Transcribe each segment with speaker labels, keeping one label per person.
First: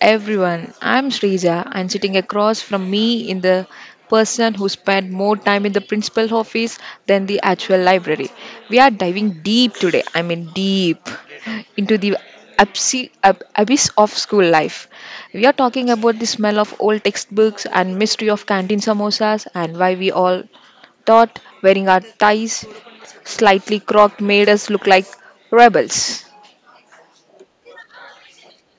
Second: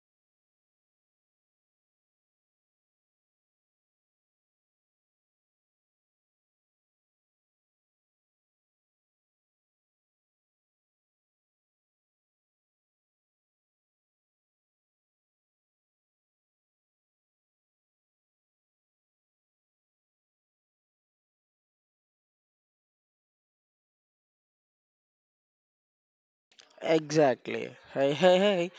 Speaker 1: everyone. I'm Srija, and sitting across from me in the person who spent more time in the principal office than the actual library. We are diving deep today, I mean, deep into the abyss of school life. We are talking about the smell of old textbooks and mystery of canteen samosas and why we all thought wearing our ties slightly crocked made us look like rebels.
Speaker 2: Exactly. Hey, hey, hey.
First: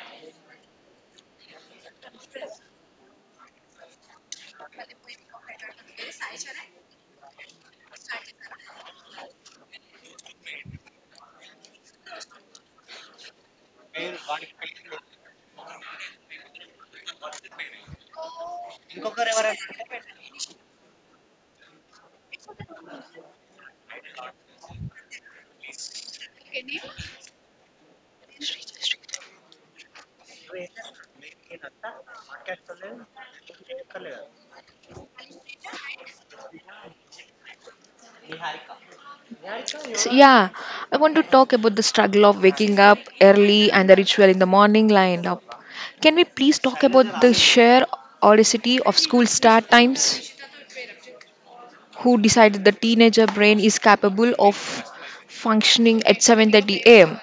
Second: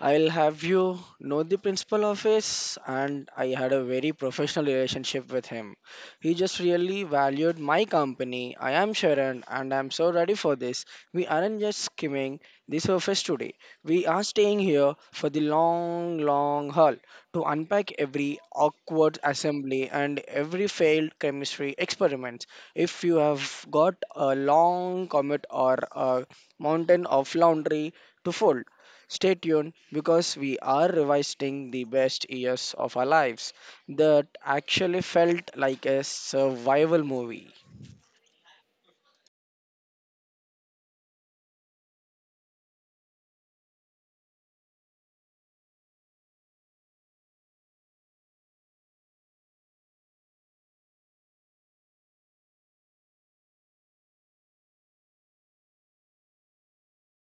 Speaker 2: I'll have you know the principal office, and I had a very professional relationship with him. He just really valued my company. I am Sharan, and I'm so ready for this. We aren't just skimming the surface today. We are staying here for the long, long haul to unpack every awkward assembly and every failed chemistry experiment. If you have got a long commute or a mountain of laundry to fold, stay tuned because we are revisiting the best years of our lives that actually felt like a survival movie.
Speaker 1: So, yeah, I want to talk about the struggle of waking up early and the ritual in the morning lined up. Can we please talk about the sheer audacity of school start times? Who decided the teenager brain is capable of functioning at 7:30 a.m.?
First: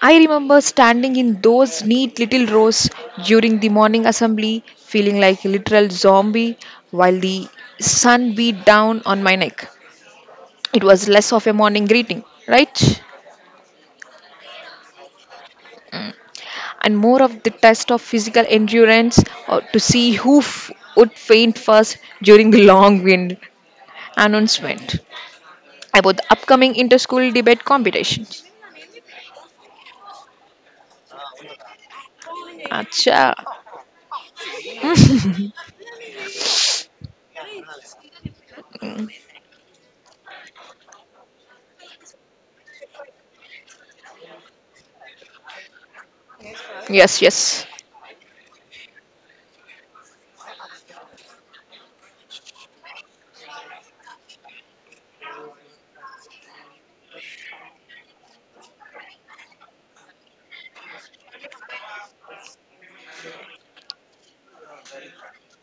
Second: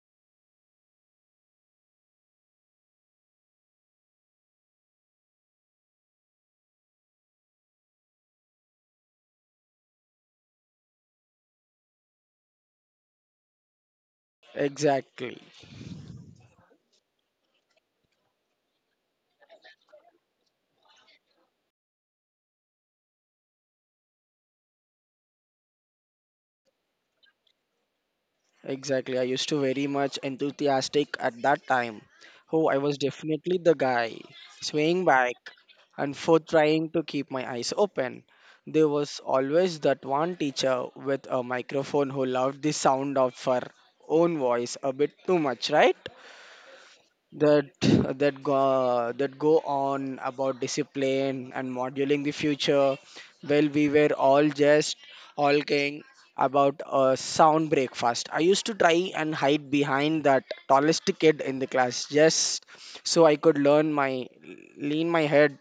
Speaker 1: I remember standing in those neat little rows during the morning assembly, feeling like a literal zombie while the sun beat down on my neck. It was less of a morning greeting, right?
Speaker 2: Exactly,
Speaker 1: And more of the test of physical endurance to see who would faint first during the long wind announcement about the upcoming inter-school debate competition.
Speaker 2: exactly. I used to very much enthusiastic at that time. Oh, I was
Speaker 1: Acha.
Speaker 2: definitely the guy swaying back and forth trying to keep my eyes open. There was always that one teacher with a microphone who loved the sound of her own voice a bit too much, right?
Speaker 1: Yes, yes.
Speaker 2: that that go on about discipline and modeling the future. Well, we were all just hulking about a sound breakfast. I used to try and hide behind that tallest kid in the class just so I could learn my lean my head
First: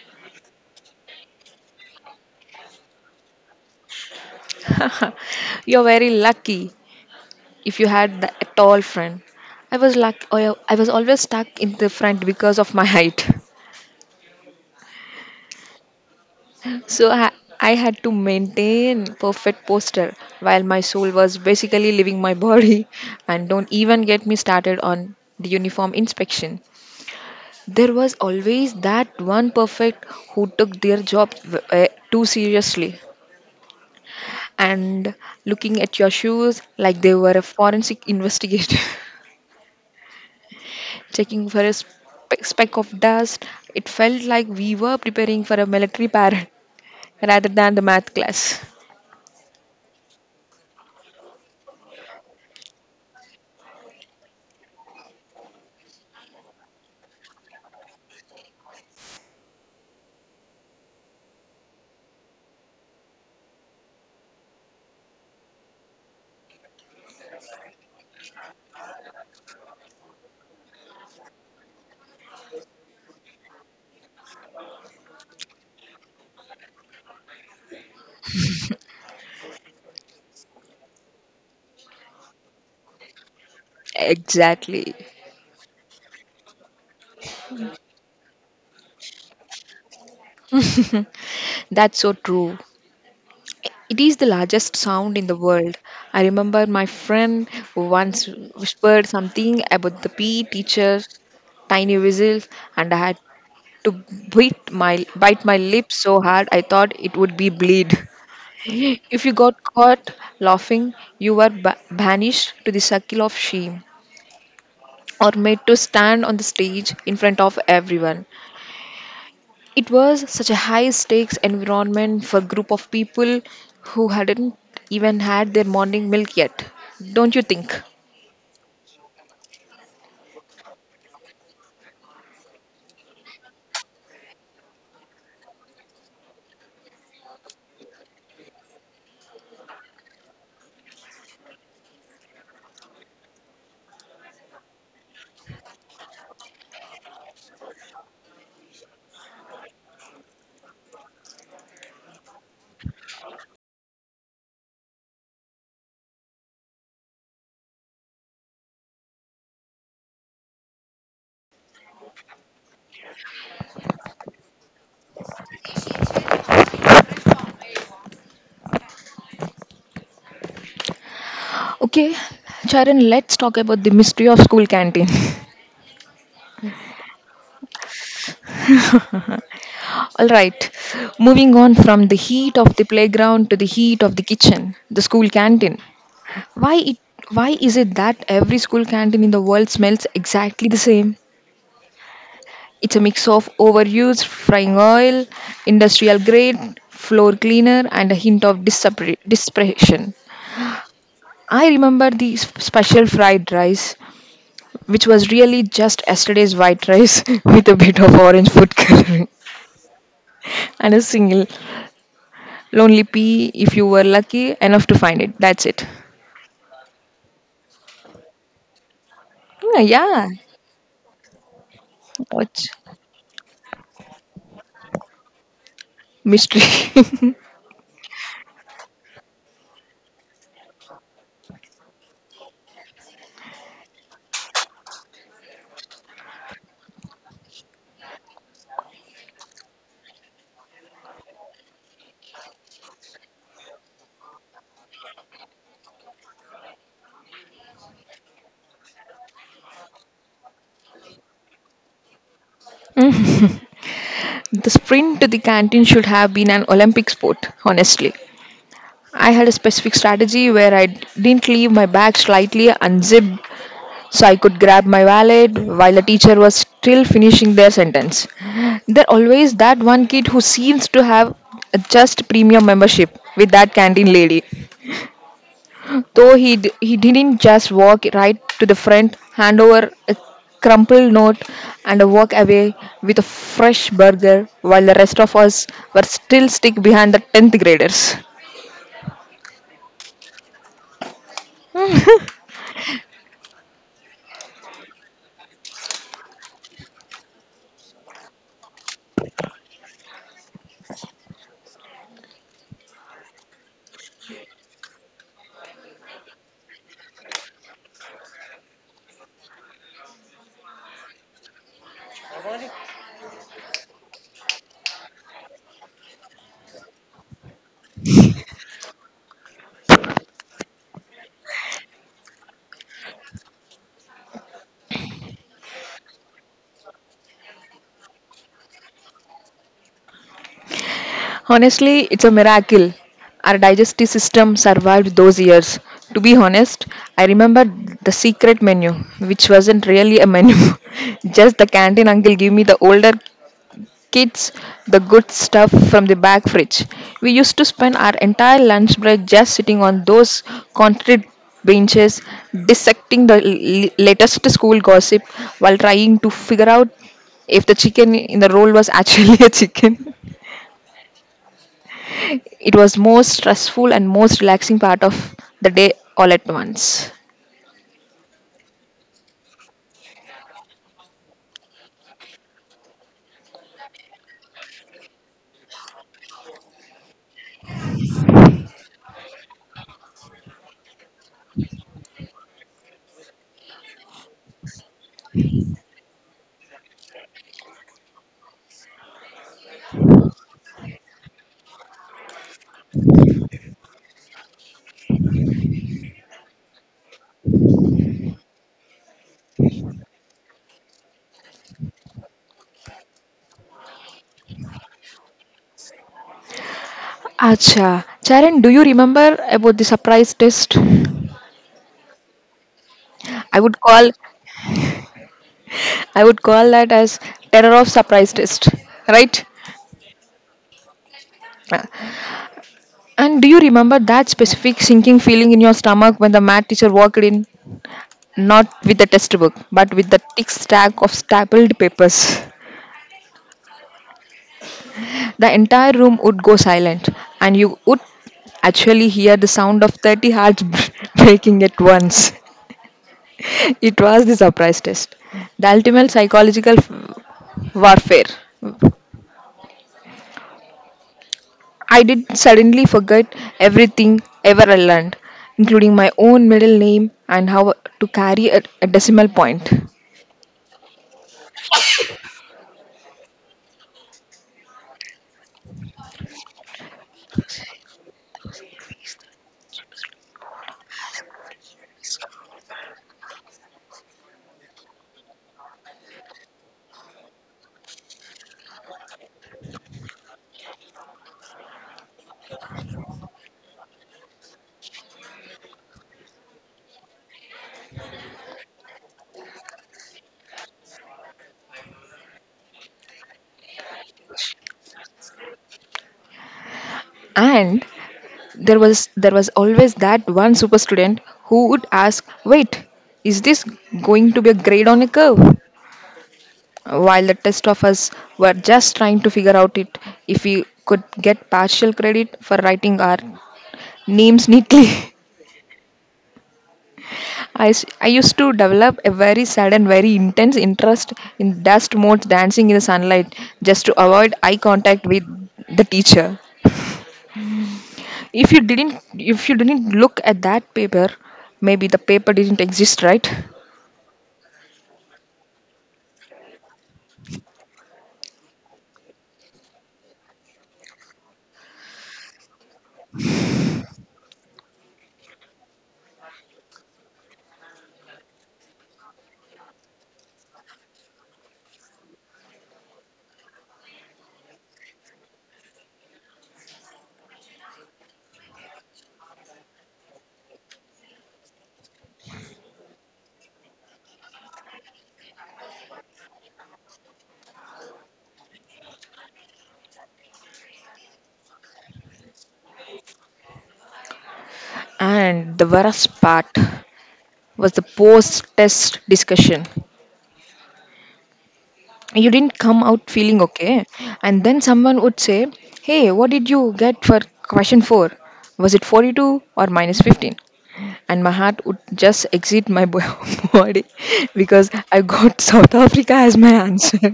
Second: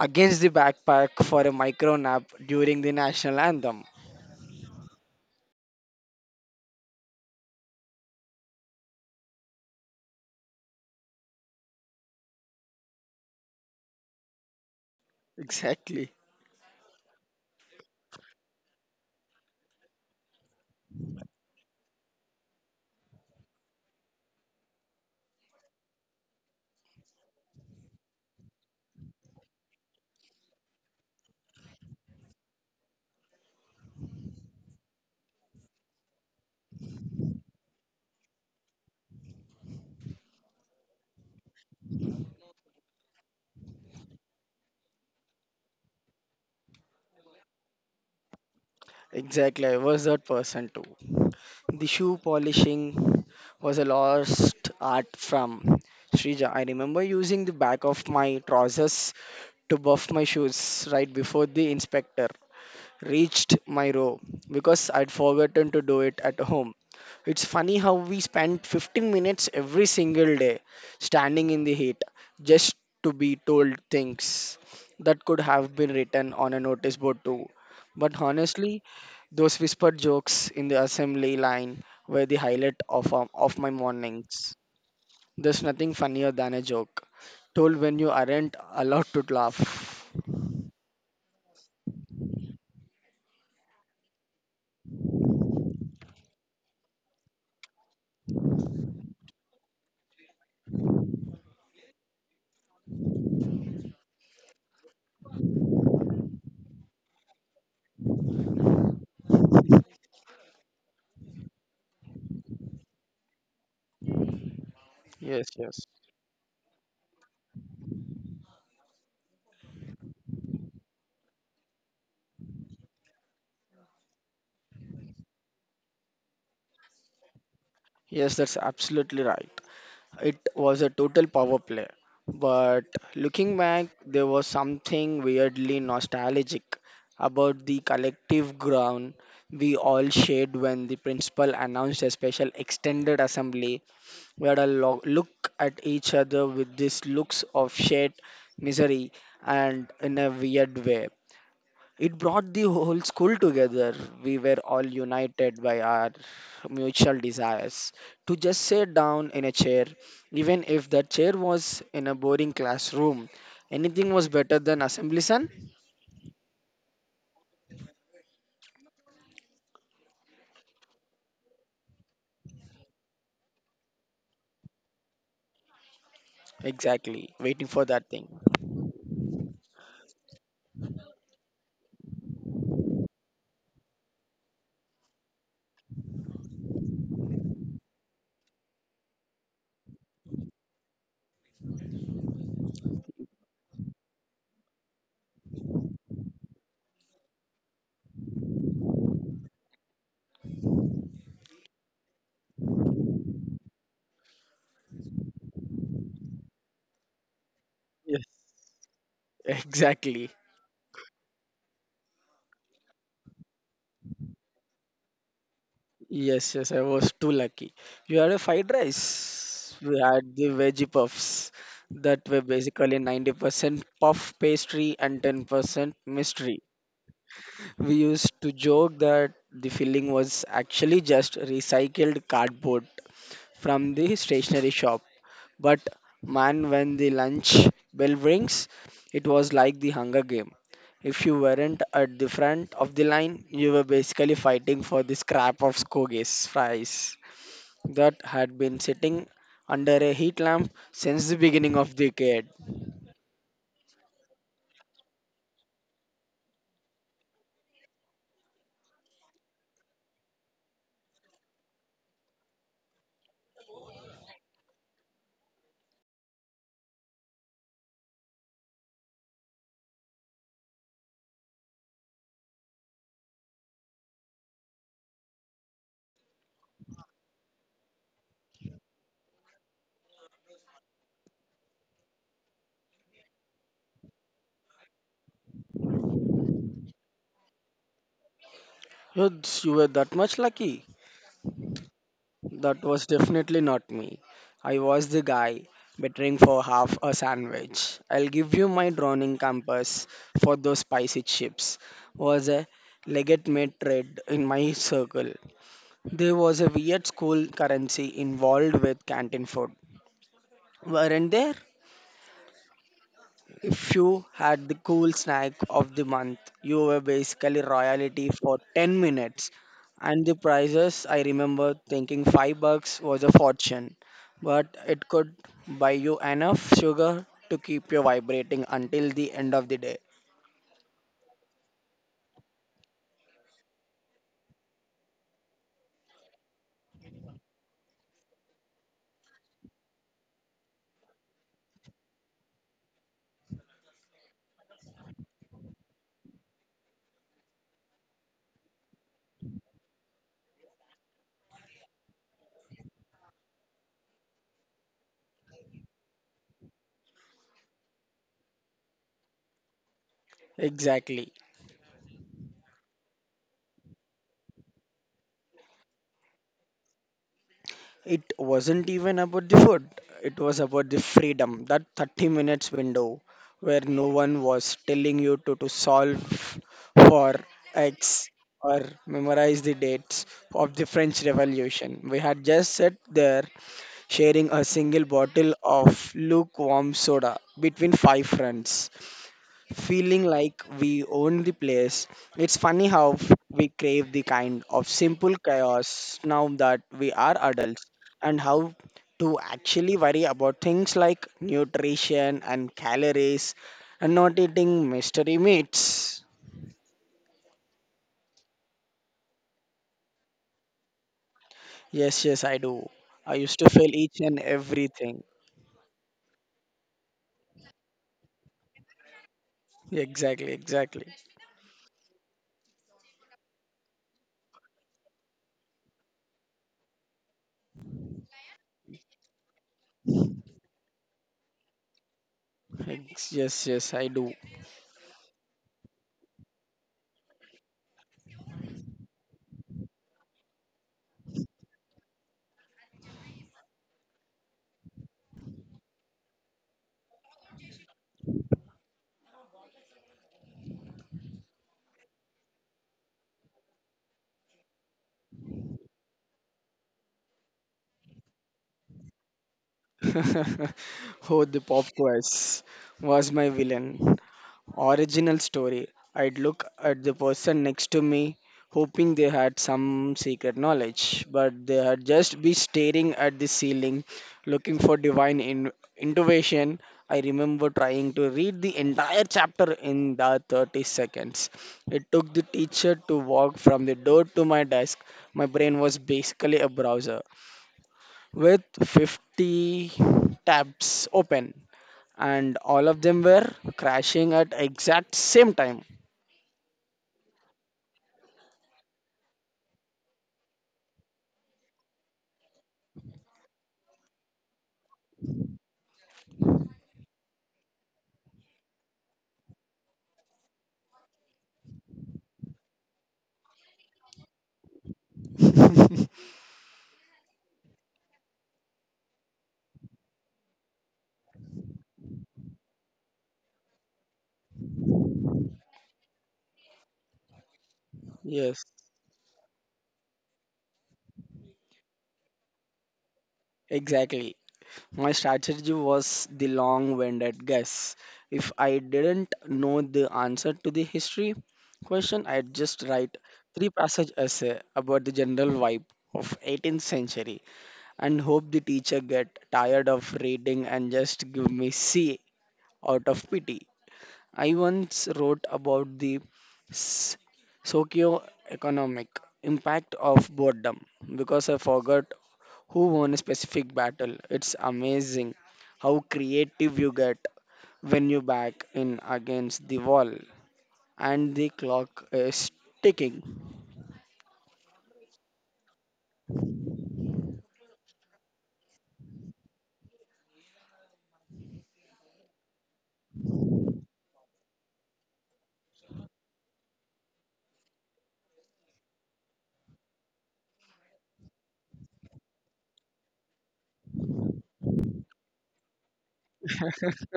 Speaker 2: against the backpack for a micro nap during the national anthem.
Speaker 1: You're very lucky if you had a tall friend. I was luck. I was always stuck in the front because of my height.
Speaker 2: Exactly,
Speaker 1: So I, I had to maintain perfect posture while my soul was basically leaving my body. And don't even get me started on the uniform inspection. There was always that one perfect who took their job too seriously and looking at your shoes like they were a forensic investigator, checking for a speck of dust. It felt like we were preparing for a military parade rather than the math class.
Speaker 2: exactly. I was that person too. The shoe polishing was a lost art from Srija. I remember using the back of my trousers to buff my shoes right before the inspector reached my row because I'd forgotten to do it at home. It's funny how we spend 15 minutes every single day standing in the heat just to be told things that could have been written on a notice board too. But honestly, those whispered jokes in the assembly line were the highlight of my mornings.
Speaker 1: Exactly.
Speaker 2: There's nothing funnier than a joke told when you aren't allowed to laugh.
Speaker 1: That's so true. It is the largest sound in the world. I remember my friend once whispered something about the PE teacher's tiny whistle, and I had to bite my lips so hard I thought it would be bleed. If you got caught laughing, you were banished to the circle of shame or
Speaker 2: Yes,
Speaker 1: made to
Speaker 2: yes.
Speaker 1: stand on the stage in front of everyone. It was such a high stakes environment for a group of people who hadn't even had their morning milk yet. Don't you think?
Speaker 2: Yes, that's absolutely right. It was a total power play. But looking back, there was something weirdly nostalgic about the collective ground we all shared when the principal announced a special extended assembly. We had a look at each other with these looks of shared misery, and in a weird way, it brought the whole school together. We were all united by our mutual desires to just sit down in a chair, even if that chair was in a boring classroom. Anything was better than assembly, son?
Speaker 1: Okay, Charan, let's talk about the mystery of school canteen.
Speaker 2: Exactly. Waiting for that thing.
Speaker 1: All right, moving on from the heat of the playground to the heat of the kitchen, the school canteen. Why it why is it that every school canteen in the world smells exactly the same? It's a mix of overused frying oil, industrial grade floor cleaner, and a hint of desperation. I remember the special fried rice, which was really just yesterday's white rice with a bit of
Speaker 2: Yes.
Speaker 1: orange food coloring
Speaker 2: Exactly.
Speaker 1: and a single lonely pea if you were lucky enough to find it. That's it.
Speaker 2: Yes, yes, I was too lucky. You had a fried rice.
Speaker 1: Yeah,
Speaker 2: We
Speaker 1: yeah.
Speaker 2: had the veggie puffs that were
Speaker 1: What
Speaker 2: basically 90% puff pastry and 10% mystery.
Speaker 1: mystery?
Speaker 2: We used to joke that the filling was actually just recycled cardboard from the stationery shop. But man, when the lunch bell rings, it was like the Hunger Game. If you weren't at the front of the line, you were basically fighting for the scrap of Skoge's fries that had been sitting under a heat lamp since the beginning of the decade.
Speaker 1: The sprint to the canteen should have been an Olympic sport, honestly. I had a specific strategy where I didn't leave my bag slightly unzipped so I could grab my wallet while the teacher was still finishing their sentence. There always that one kid who seems to have just premium membership with that canteen lady. Though he didn't just walk right to the front, hand over a crumpled note and walk away with a fresh burger while the rest of us were still stuck behind the 10th graders.
Speaker 2: You were that much lucky. That was definitely not me. I was the guy bettering for half a sandwich. I'll give you my drowning campus for those spicy chips. Was a legitimate trade in my circle. There was a weird school currency involved with canteen food. Weren't there? If you had the cool snack of the month, you were basically royalty for 10 minutes. And the prices, I remember thinking 5 bucks was a fortune, but it could buy you enough sugar to keep you vibrating until the end of the day.
Speaker 1: Honestly, it's a miracle. Our digestive system survived those years. To be honest, I remember the secret menu, which wasn't really a menu. Just the canteen uncle gave me the older kids the good stuff from the back fridge. We used to spend our entire lunch break just sitting on those concrete benches, dissecting the latest school gossip while trying to figure out if the chicken in the roll was actually a chicken.
Speaker 2: Exactly.
Speaker 1: It was most stressful and most relaxing part of the day all at once.
Speaker 2: It wasn't even about the food, it was about the freedom, that 30 minutes window where no one was telling you to solve for X or memorize the dates of the French Revolution. We had just sat there sharing a single bottle of lukewarm soda between five friends feeling like we own the place. It's funny how we crave the kind of simple chaos now that we are adults and how to actually worry about things like nutrition and calories and not eating mystery meats.
Speaker 1: Acha, Charan, do you remember about the surprise test?
Speaker 2: Yes, yes, I do. I
Speaker 1: I
Speaker 2: used to
Speaker 1: would
Speaker 2: fail
Speaker 1: call
Speaker 2: each and everything.
Speaker 1: I would call that as terror of surprise test, right?
Speaker 2: Exactly, exactly.
Speaker 1: And do you remember that specific sinking feeling in your stomach when the math teacher walked in, not with the test book, but with the thick stack of stapled papers?
Speaker 2: Yes, yes, I do.
Speaker 1: The entire room would go silent, and you would actually hear the sound of 30 hearts breaking at once. It was the surprise test. The ultimate psychological warfare. I did suddenly forget everything ever I learned, including my own middle name and how to carry a decimal point.
Speaker 2: Oh, the pop quiz was my villain. Original story, I'd look at the person next to me, hoping they had some secret knowledge, but they had just be staring at the ceiling, looking for divine intuition. I remember trying to read the entire chapter in the 30 seconds. It took the teacher to walk from the door to my desk. My brain was basically a browser with 50 tabs open and all of them were crashing at exact same time.
Speaker 1: And there was always that one super student who would ask, "Wait, is this going to be a grade on a curve?" While the rest of us were just trying to figure out it if we could get partial credit for writing our names neatly. I used to develop a very sad and very intense interest in dust motes dancing in the sunlight just to avoid eye contact with the teacher.
Speaker 2: Yes,
Speaker 1: If you didn't look at that paper, maybe the paper didn't exist, right?
Speaker 2: exactly. My strategy was the long-winded guess. If I didn't know the answer to the history question, I'd just write three passage essay about the general vibe of 18th century and hope the teacher get tired of reading and just give me C out of pity. I once wrote about the s- socioeconomic impact of boredom because I forgot who won a specific battle. It's amazing how creative you get when you back in against the wall and the clock is ticking.
Speaker 1: And the worst part was the post test discussion. You didn't come out feeling okay and then someone would say, hey, what did you get for question 4? Was it 42 or minus 15? And my heart would just exit my body because I got south africa as my answer.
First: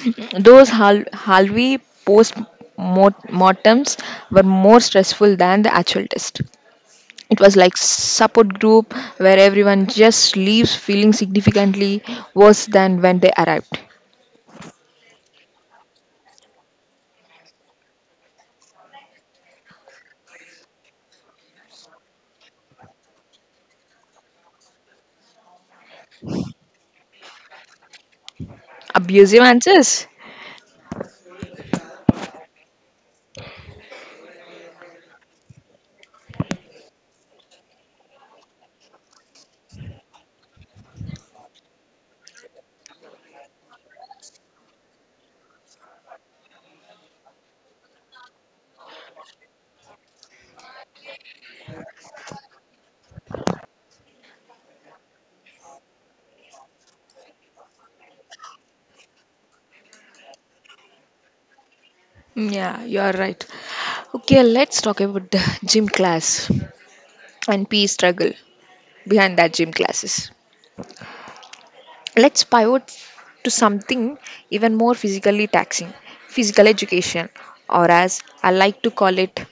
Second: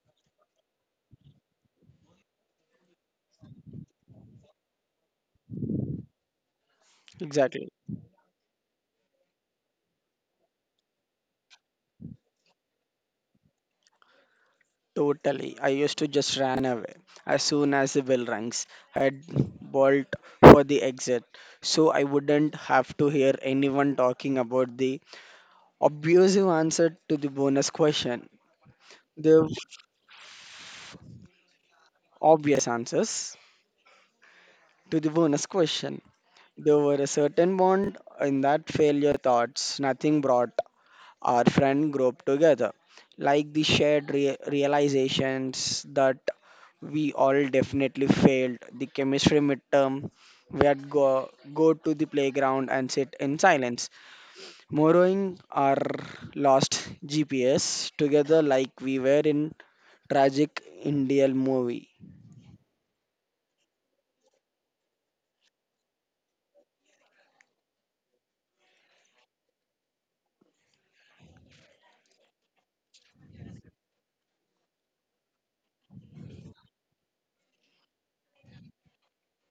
Speaker 1: Those halvi post mortems were more stressful than the actual test. It was
Speaker 2: Exactly.
Speaker 1: like support group where everyone just leaves feeling significantly worse than when they arrived.
Speaker 2: Totally. I used to just run away as soon as the bell rings. I'd bolt for the exit so I wouldn't have to hear anyone talking about the obvious answer to the bonus question.
Speaker 1: Abusive
Speaker 2: The
Speaker 1: answers.
Speaker 2: obvious answers to the bonus question. There were a certain bond in that failure thoughts. Nothing brought our friend group together like the shared realizations that we all definitely failed the chemistry midterm. We had go to the playground and sit in silence, borrowing our lost GPS together like we were in Tragic Indian movie.
Speaker 1: Mm, yeah, you are right. Okay, let's talk about the gym class and peace struggle behind that gym classes. Let's pivot to something even more physically taxing physical education, or as I like to call it,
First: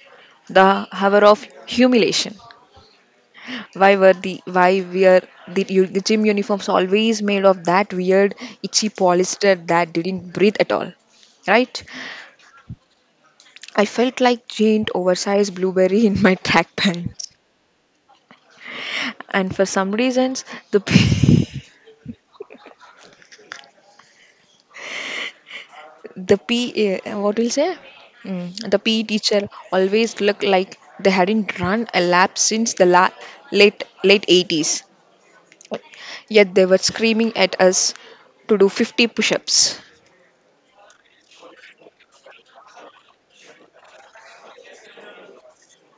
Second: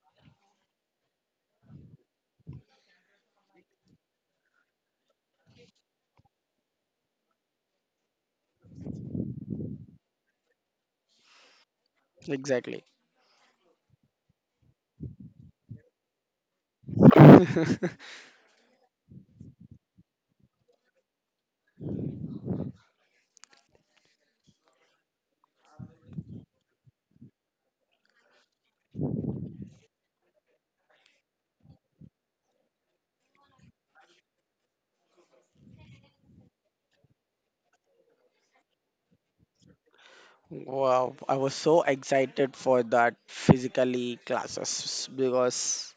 Speaker 1: the hour of humiliation. Why were the gym uniforms always made of that weird itchy polyester that didn't breathe at all? Right?
Speaker 2: Exactly.
Speaker 1: I felt like giant oversized blueberry in my track pant. And for some reasons the P, the P what will say mm, the PE teacher always looked like they hadn't run a lap since the late 80s, yet they were screaming at us to do 50 push-ups
Speaker 2: Wow, I was so excited for that physically classes because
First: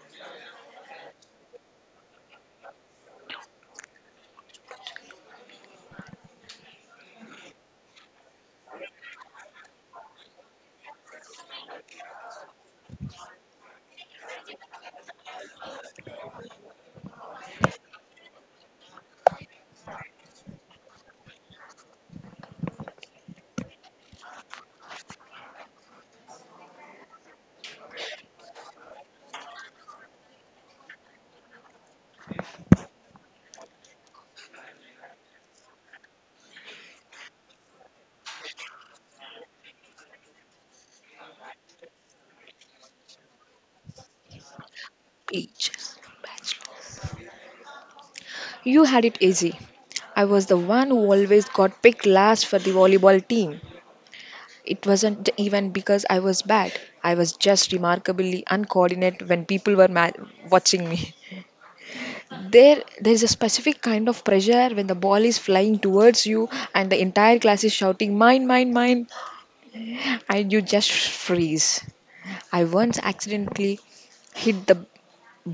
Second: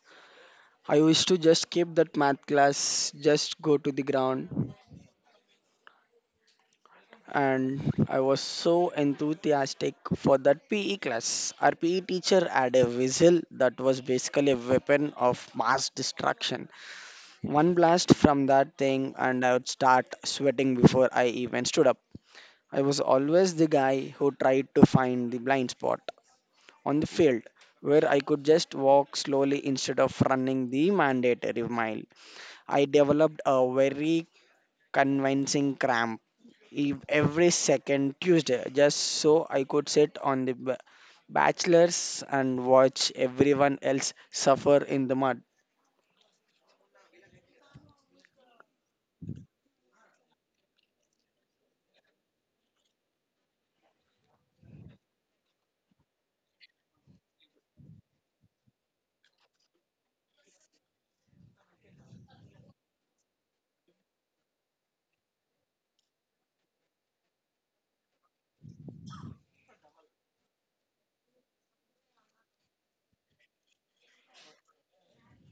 Speaker 2: I used to just skip that math class, just go to the ground, and I was so enthusiastic for that PE class. Our PE teacher had a whistle that was basically a weapon of mass destruction. One blast from that thing, and I would start sweating before I even stood up. I was always the guy who tried to find the blind spot on the field where I could just walk slowly instead of running the mandatory mile. I developed a very convincing cramp every second Tuesday just so I could sit on the bachelors and watch everyone else suffer in the mud.
Speaker 1: each. You had it easy. I was the one who always got picked last for the volleyball team. It wasn't even because I was bad. I was just remarkably uncoordinated when people were watching me. There is a specific kind of pressure when the ball is flying towards you and the entire class is shouting mine mine mine and you just freeze. I once accidentally hit the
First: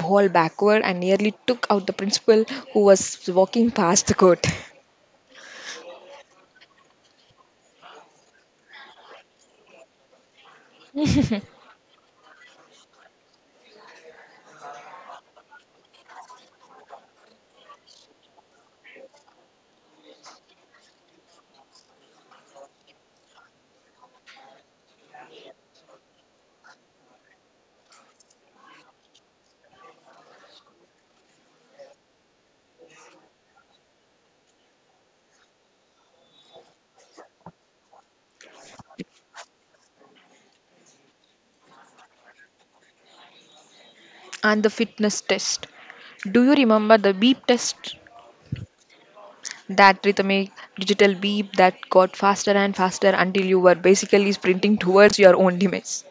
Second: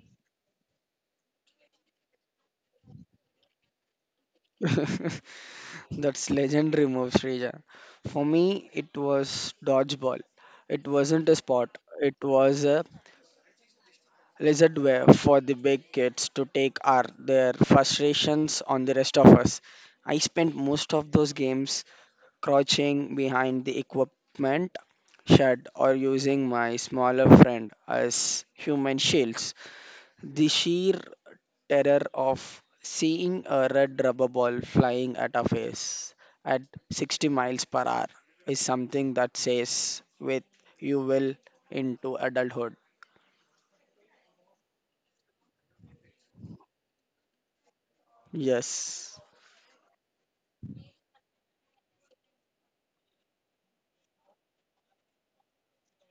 Speaker 1: ball backward and nearly took out the principal who was walking past the court.
Speaker 2: That's legendary move, Srija. For me, it was dodgeball. It wasn't a sport. It was a lizard way for the big kids to take our their frustrations on the rest of us. I spent most of those games crouching behind the equipment shed or using my smaller friend as human shields. The sheer terror of seeing a red rubber ball flying at our face at 60 miles per hour is something that stays with you well into adulthood.
Speaker 1: And the fitness test. Do you remember the beep test?
Speaker 2: Yes.
Speaker 1: That rhythmic digital beep that got faster and faster until you were basically sprinting towards your own demise.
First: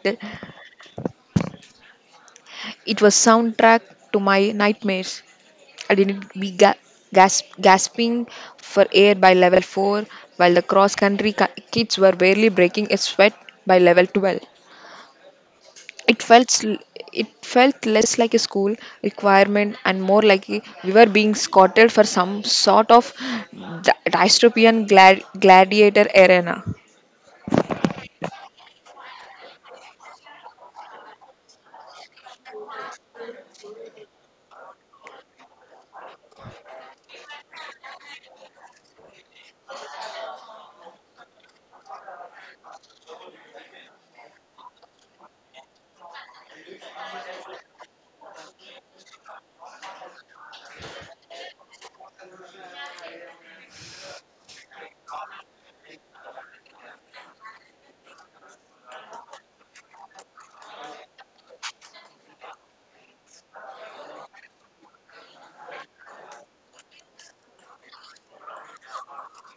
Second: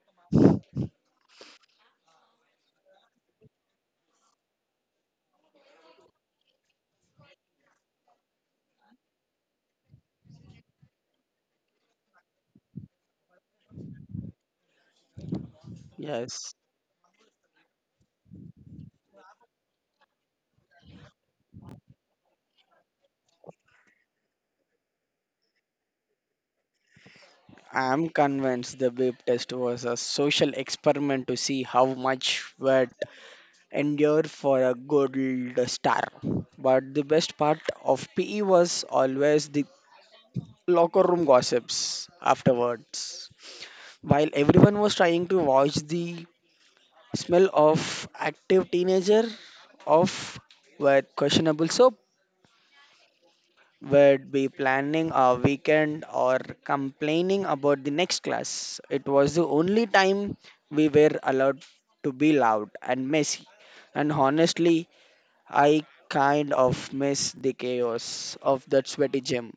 Speaker 1: It was soundtrack to my nightmares. I didn't be gasping for air by level 4, while the cross country kids were barely breaking a sweat by level 12. It felt
Speaker 2: Yes.
Speaker 1: sl- it felt less like a school requirement and more like we were being scouted for some sort of dystopian gladiator arena.
Speaker 2: I'm convinced the babe test was a social experiment to see how much would endure for a gold star. But the best part of PE was always the locker room gossips afterwards. While everyone was trying to watch the smell of active teenager off with questionable soap, would be planning a weekend or complaining about the next class. It was the only time we were allowed to be loud and messy. And honestly, I kind of miss the chaos of that sweaty gym.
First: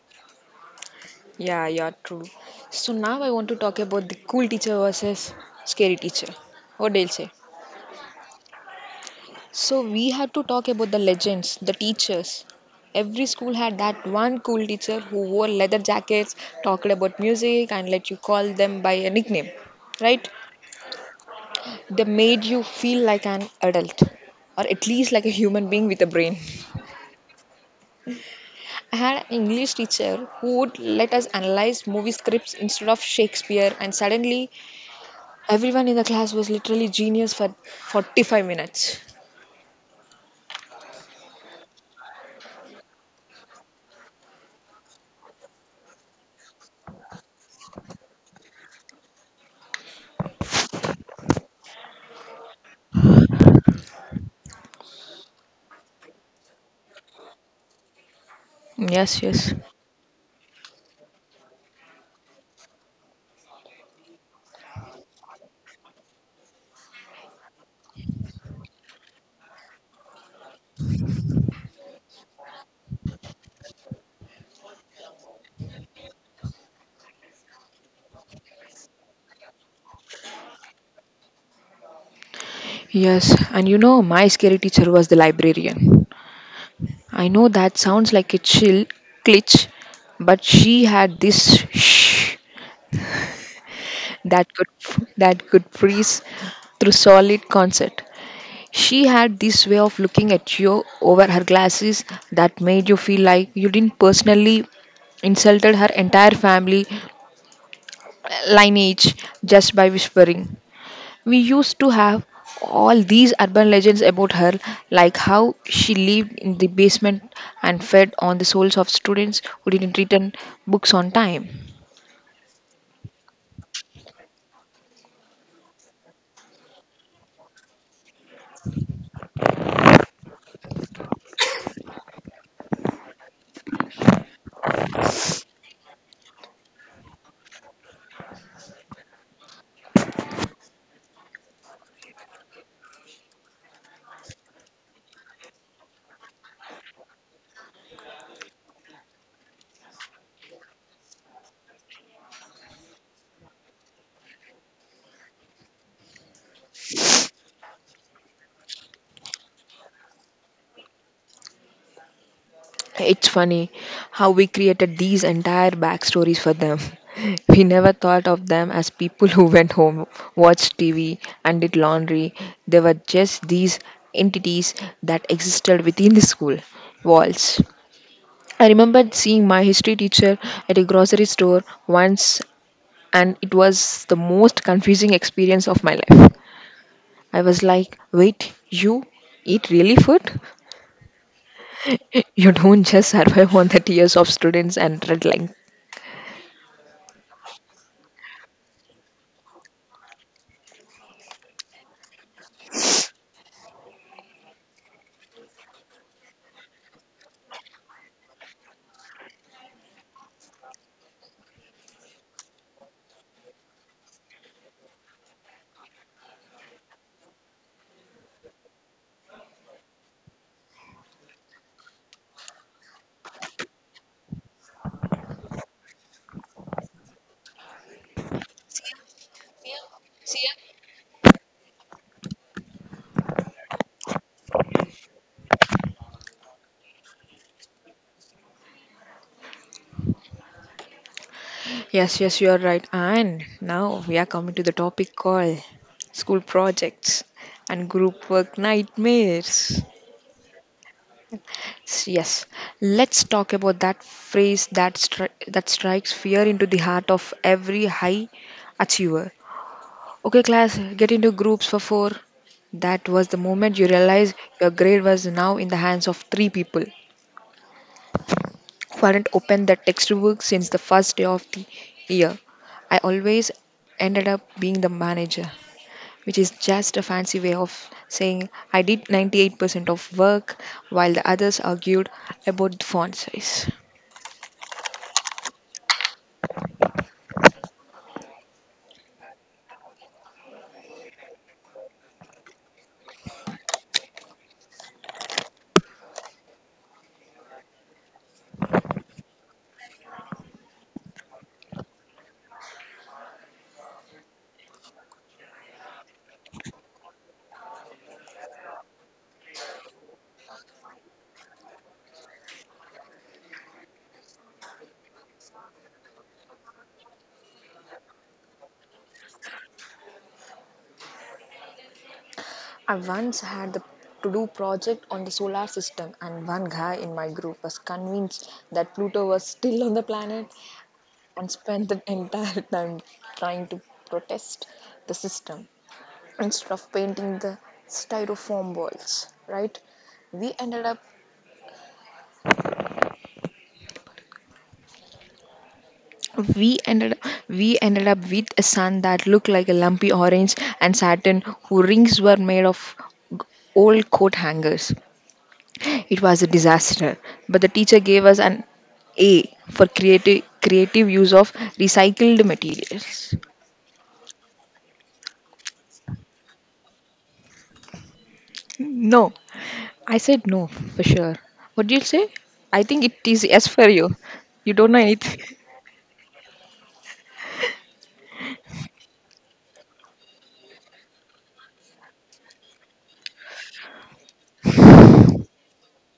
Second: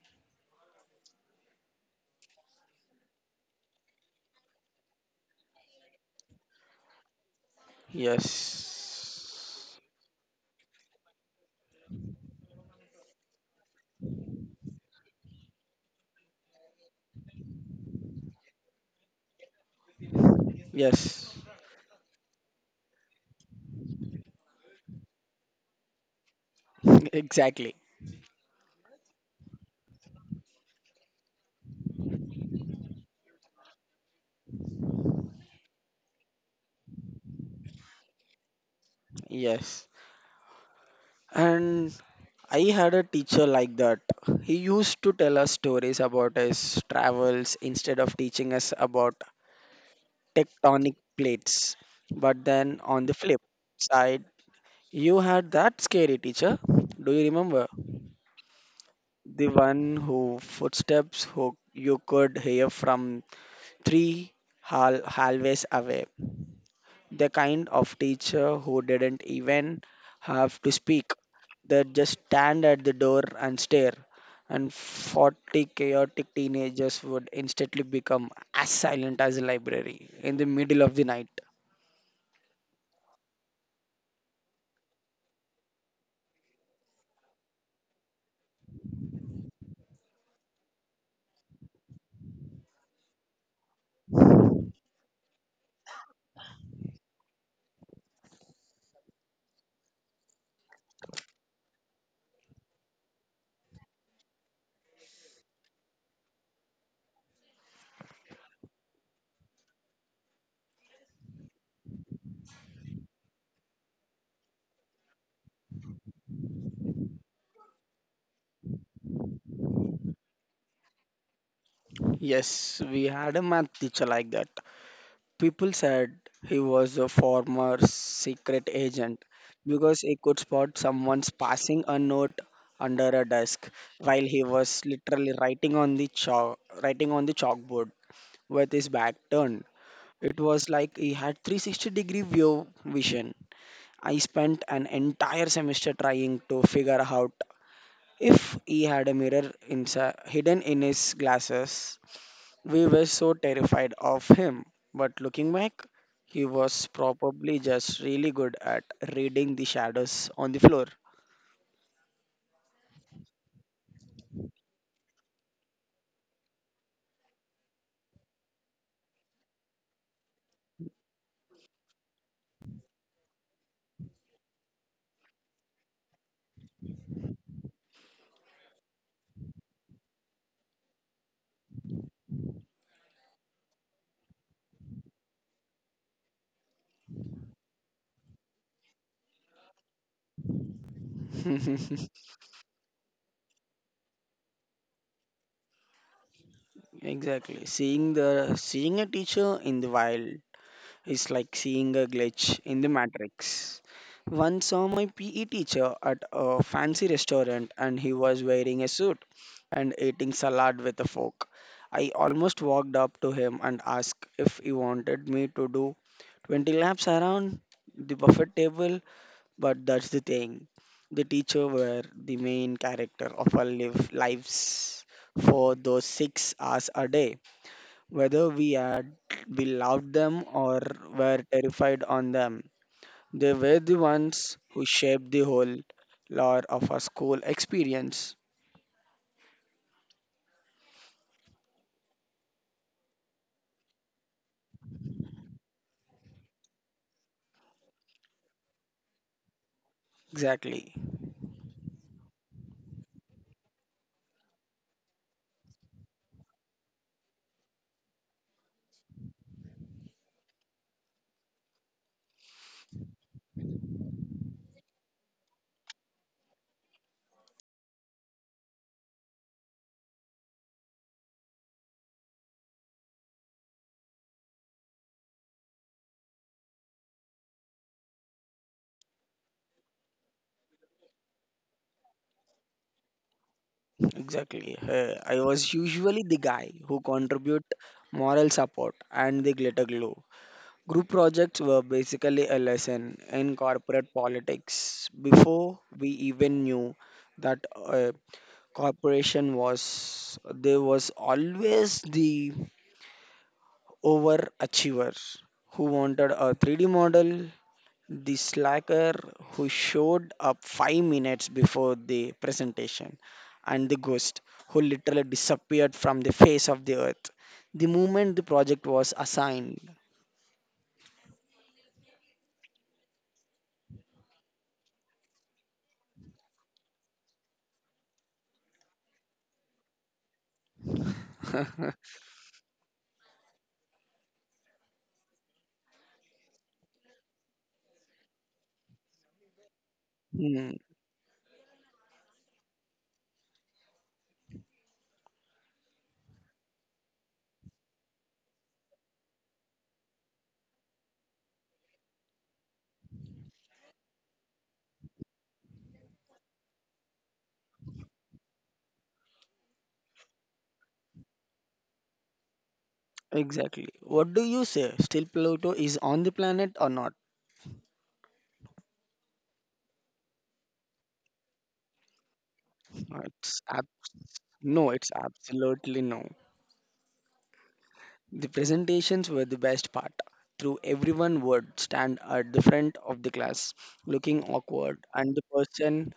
Speaker 1: Yeah, yeah, true. So now I want to talk about the cool teacher versus scary teacher. What do you say?
Speaker 2: Yes.
Speaker 1: So we had to talk about the legends, the teachers. Every school had that one cool teacher who wore leather jackets, talked about music, and let you call them by a nickname. Right?
Speaker 2: Yes.
Speaker 1: They made you feel like an adult, or at least like a human being with a brain.
Speaker 2: Exactly.
Speaker 1: I had an English teacher who would let us analyze movie scripts instead of Shakespeare, and suddenly everyone in the class was literally genius for 45 minutes.
Speaker 2: Yes. And I had a teacher like that. He used to tell us stories about his travels instead of teaching us about tectonic plates. But then on the flip side, you had that scary teacher. Do you remember?
Speaker 1: Yes,
Speaker 2: The
Speaker 1: yes.
Speaker 2: one who footsteps who you could hear from three hallways away. The kind of teacher who didn't even have to speak. They just stand at the door and stare. And 40 chaotic teenagers would instantly become as silent as a library in the middle of the night.
Speaker 1: Yes, and you know, my scary teacher was the librarian. I know that sounds like a chill glitch, but she had this shh that could freeze through solid concert. She had this way of looking at you over her glasses that made you feel like you didn't personally insulted her entire family lineage just by whispering. We used to have all these urban legends about her, like how she lived in the basement and fed on the souls of students who didn't return books on time.
Speaker 2: Yes, we had a math teacher like that. People said he was a former secret agent because he could spot someone's passing a note under a desk while he was literally writing on the chalkboard with his back turned. It was like he had 360-degree view vision. I spent an entire semester trying to figure out if he had a mirror inside hidden in his glasses. We were so terrified of him, but looking back, he was probably just really good at reading the shadows on the floor.
Speaker 1: It's funny how we created these entire backstories for them. We never thought of them as people who went home, watched TV, and did laundry. They were just these entities that existed within the school walls. I remember seeing my history teacher at a grocery store once and it was the most confusing experience of my life. I was like, wait, you eat really food? You don't just survive on 30 years of students and red line.
Speaker 2: Exactly. Seeing a teacher in the wild, it's like seeing a glitch in the matrix. Once saw my PE teacher at a fancy restaurant and he was wearing a suit and eating salad with a fork. I almost walked up to him and asked if he wanted me to do 20 laps around the buffet table, but that's the thing. The teacher were the main character of our lives for those 6 hours a day. Whether we loved them or were terrified on them, they were the ones who shaped the whole lore of our school experience.
Speaker 1: Yes, yes, you are right. And now we are coming to the topic called school projects and group work nightmares.
Speaker 2: Exactly,
Speaker 1: Yes, let's talk about that phrase that strikes fear into the heart of every high achiever. Okay, class, get into groups for four. That was the moment you realized your grade was now in the hands of three people who hadn't opened their textbook since the first day of the year. I always ended up being the manager, which is just a fancy way of saying I did 98% of work while the others argued about the font size.
Speaker 2: exactly. I was usually the guy who contribute moral support and the glitter glue. Group projects were basically a lesson in corporate politics before we even knew that corporation was there was always the overachiever who wanted a 3D model, the slacker who showed up 5 minutes before the presentation, and the ghost who literally disappeared from the face of the earth the moment the project was assigned.
Speaker 1: I once had the to do project on the solar system, and one guy in my group was convinced that Pluto was still on the planet and spend the entire time trying to protest the system instead of painting the styrofoam walls, right? we
Speaker 2: Hmm,
Speaker 1: ended up we ended we ended up with a sun that looked like a lumpy orange and Saturn, whose rings were made of g- old coat hangers. It was a disaster, but the teacher gave us an a for creative use of recycled materials.
Speaker 2: exactly. What do you say? Still, Pluto is on the planet or not?
Speaker 1: No, I said no for sure. What did you say? I think it
Speaker 2: Uh,
Speaker 1: is
Speaker 2: It's
Speaker 1: yes
Speaker 2: ab-
Speaker 1: for you. You
Speaker 2: no,
Speaker 1: don't know
Speaker 2: it's
Speaker 1: anything.
Speaker 2: absolutely no. The presentations were the best part. Through everyone would stand at the front of the class, looking awkward, and the person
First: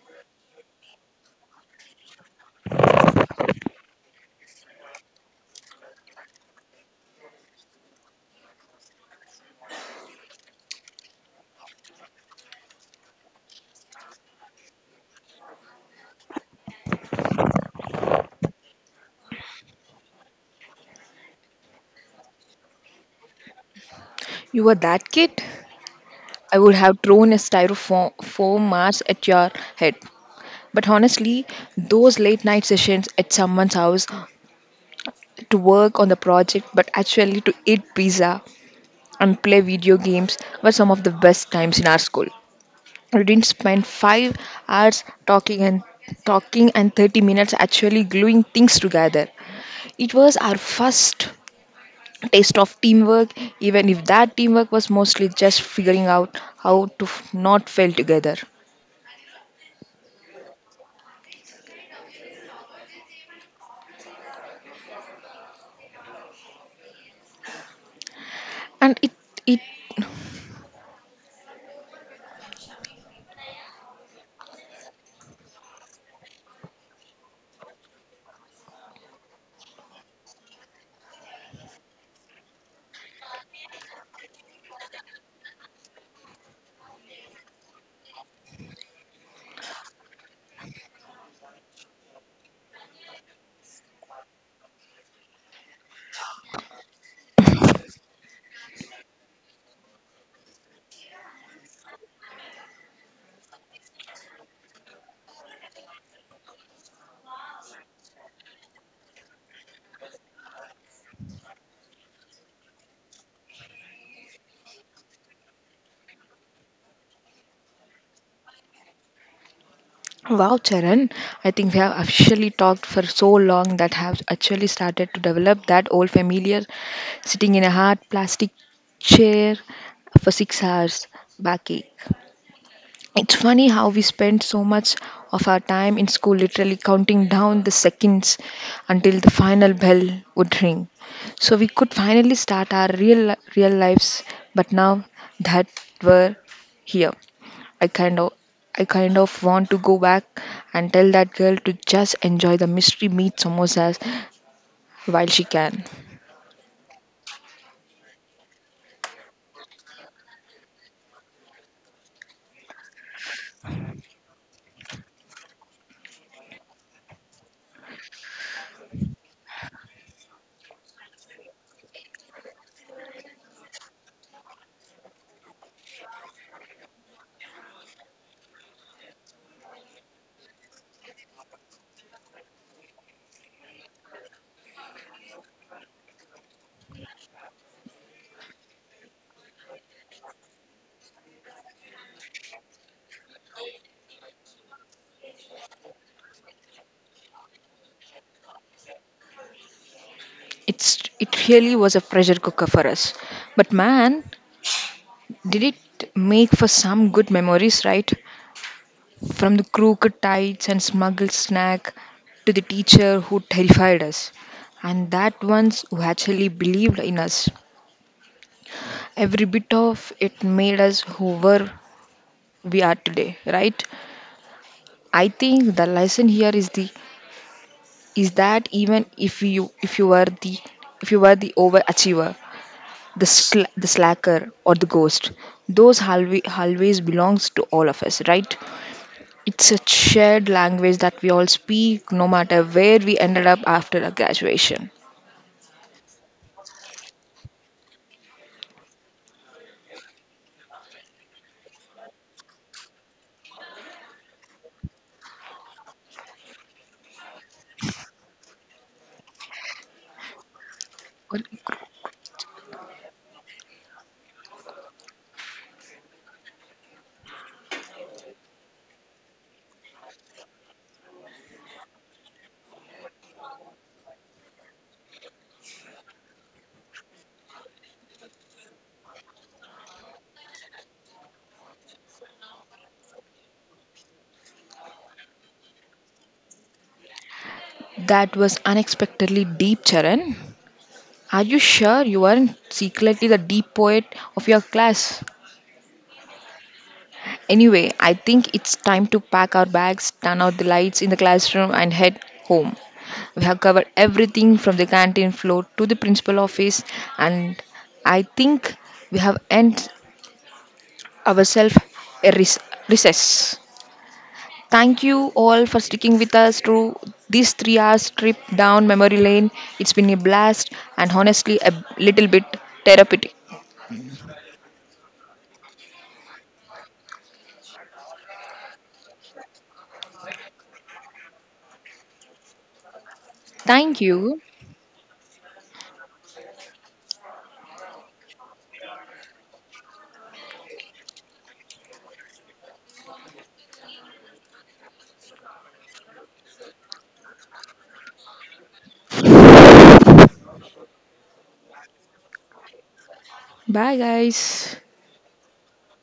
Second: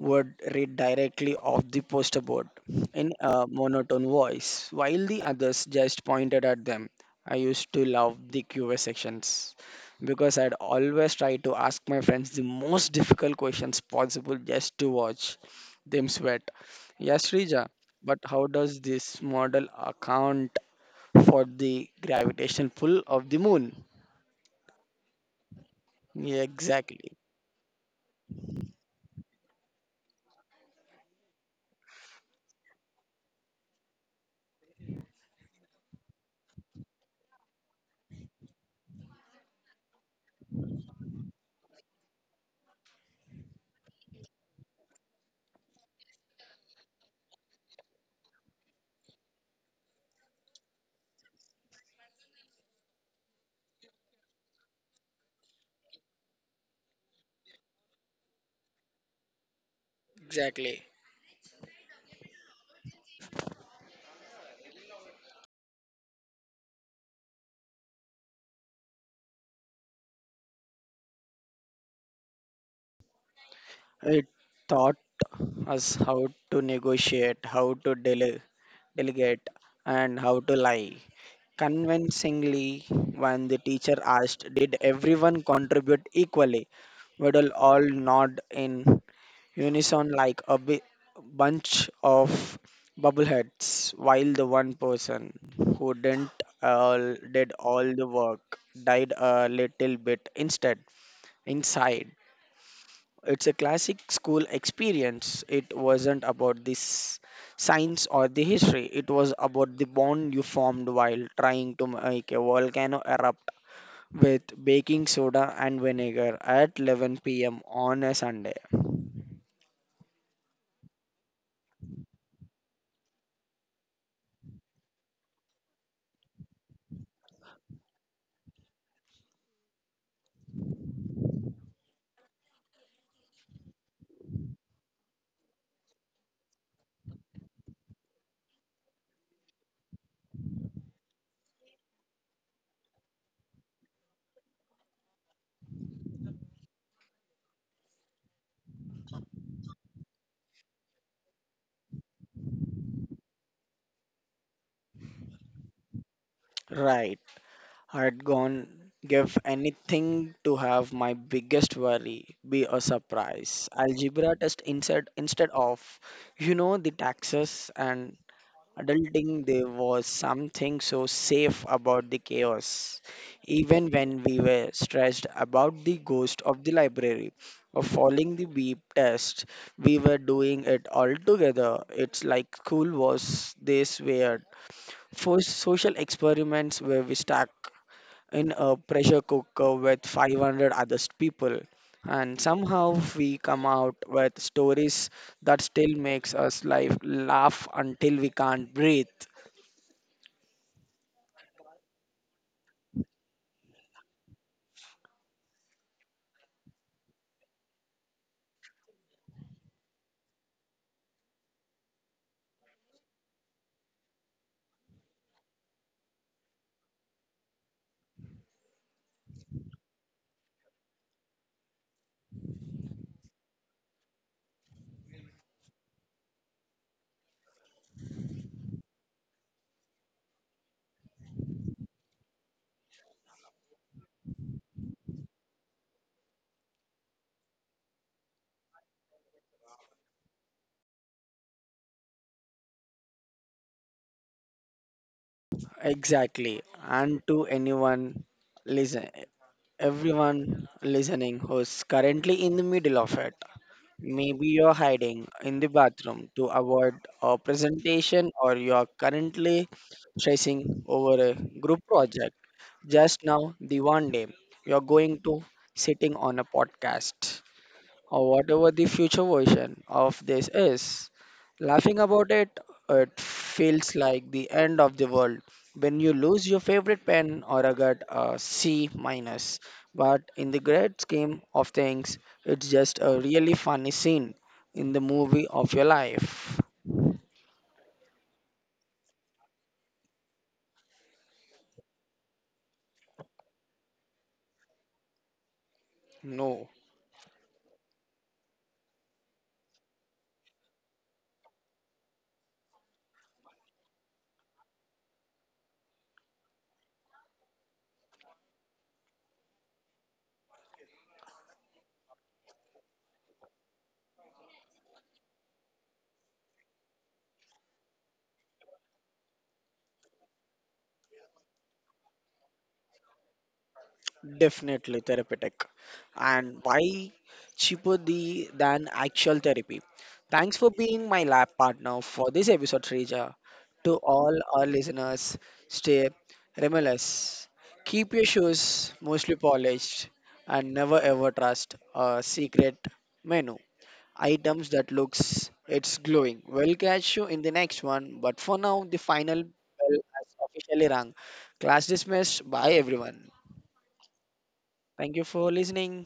Speaker 2: would read directly off the poster board in a monotone voice, while the others just pointed at them. I used to love the QA sections because I'd always try to ask my friends the most difficult questions possible just to watch them sweat. Yes, Rija, but how does this model account for the gravitational pull of the moon?
Speaker 1: You were that kid.
Speaker 2: Yeah,
Speaker 1: I would have
Speaker 2: exactly,
Speaker 1: thrown a styrofoam foam mass at your head. But honestly, those late night sessions at someone's house to work on the project, but actually to eat pizza and play video games were some of the best times in our school. We didn't spend 5 hours talking and talking and 30 minutes actually gluing things together. It was our first taste of teamwork, even if that teamwork was mostly just figuring out how to not fail together.
Speaker 2: exactly.
Speaker 1: And it, it,
Speaker 2: It taught us how to negotiate, how to delegate, and how to lie. Convincingly, when the teacher asked, did everyone contribute equally? We will all nod in unison like a bunch of bubbleheads, while the one person who didn't all did all the work died a little bit instead inside. It's a classic school experience. It wasn't about the science or the history. It was about the bond you formed while trying to make a volcano erupt with baking soda and vinegar at 11 p.m. on a Sunday.
Speaker 1: wow, Charan, I think we have officially talked for so long that have actually started to develop that old familiar sitting in a hard plastic chair for 6 hours backache. It's funny how we spend so much of our time in school literally counting down the seconds until the final bell would ring. So we could finally start our real lives, but now that we're here, I kind of I kind of want to go back and tell that girl to just enjoy the mystery meat samosas while she can.
Speaker 2: Right. I'd gone give anything to have my biggest worry be a surprise. Algebra test instead of the taxes and adulting, there was something so safe about the chaos. Even when we were stressed about the ghost of the library or following the beep test, we were doing it all together. It's like school was this weird first social experiments where we stuck in a pressure cooker with 500 other people and somehow we come out with stories that still makes us life laugh until we can't breathe.
Speaker 1: It really was a pressure cooker for us. But man, did it make for some good memories, right? From the crooked tights and smuggled snack to the teacher who terrified us, and that ones who actually believed in us. Every bit of it made us who were we are today, right? I think the lesson here is the is that even if you were the if you were the overachiever, the slacker or the ghost, those always belongs to all of us, right? It's a shared language that we all speak, no matter where we ended up after our graduation.
Speaker 2: Exactly. And to anyone listen, everyone listening who's currently in the middle of it, maybe you're hiding in the bathroom to avoid a presentation, or you're currently stressing over a group project. Just now, the one day you're going to sitting on a podcast or whatever the future version of this is. Laughing about it, it feels like the end of the world when you lose your favorite pen or a get a C minus. But in the great scheme of things, it's just a really funny scene in the movie of your life.
Speaker 1: That was unexpectedly deep, Charan. Are you sure you were not secretly the deep poet of your class?
Speaker 2: No.
Speaker 1: Anyway, I think it's time to pack our bags, turn out the lights in the classroom, and head home. We have covered everything from the canteen floor to the principal office, and I think we have earned ourselves a recess. Thank you all for sticking with us through this 3 hours trip down memory lane. It's been a blast and honestly a little bit therapeutic.
Speaker 2: Definitely therapeutic and why cheaper the than actual therapy. Thanks for being my lab partner for this episode, Reja. To
Speaker 1: Thank
Speaker 2: all
Speaker 1: you.
Speaker 2: our listeners, stay remorseless. Keep your shoes mostly polished and never ever trust a secret menu. Items that looks it's glowing. We'll catch you in the next one, but for now the final bell has officially rung. Class dismissed. Bye everyone.
Speaker 1: Bye, guys.
Speaker 2: Thank you for listening.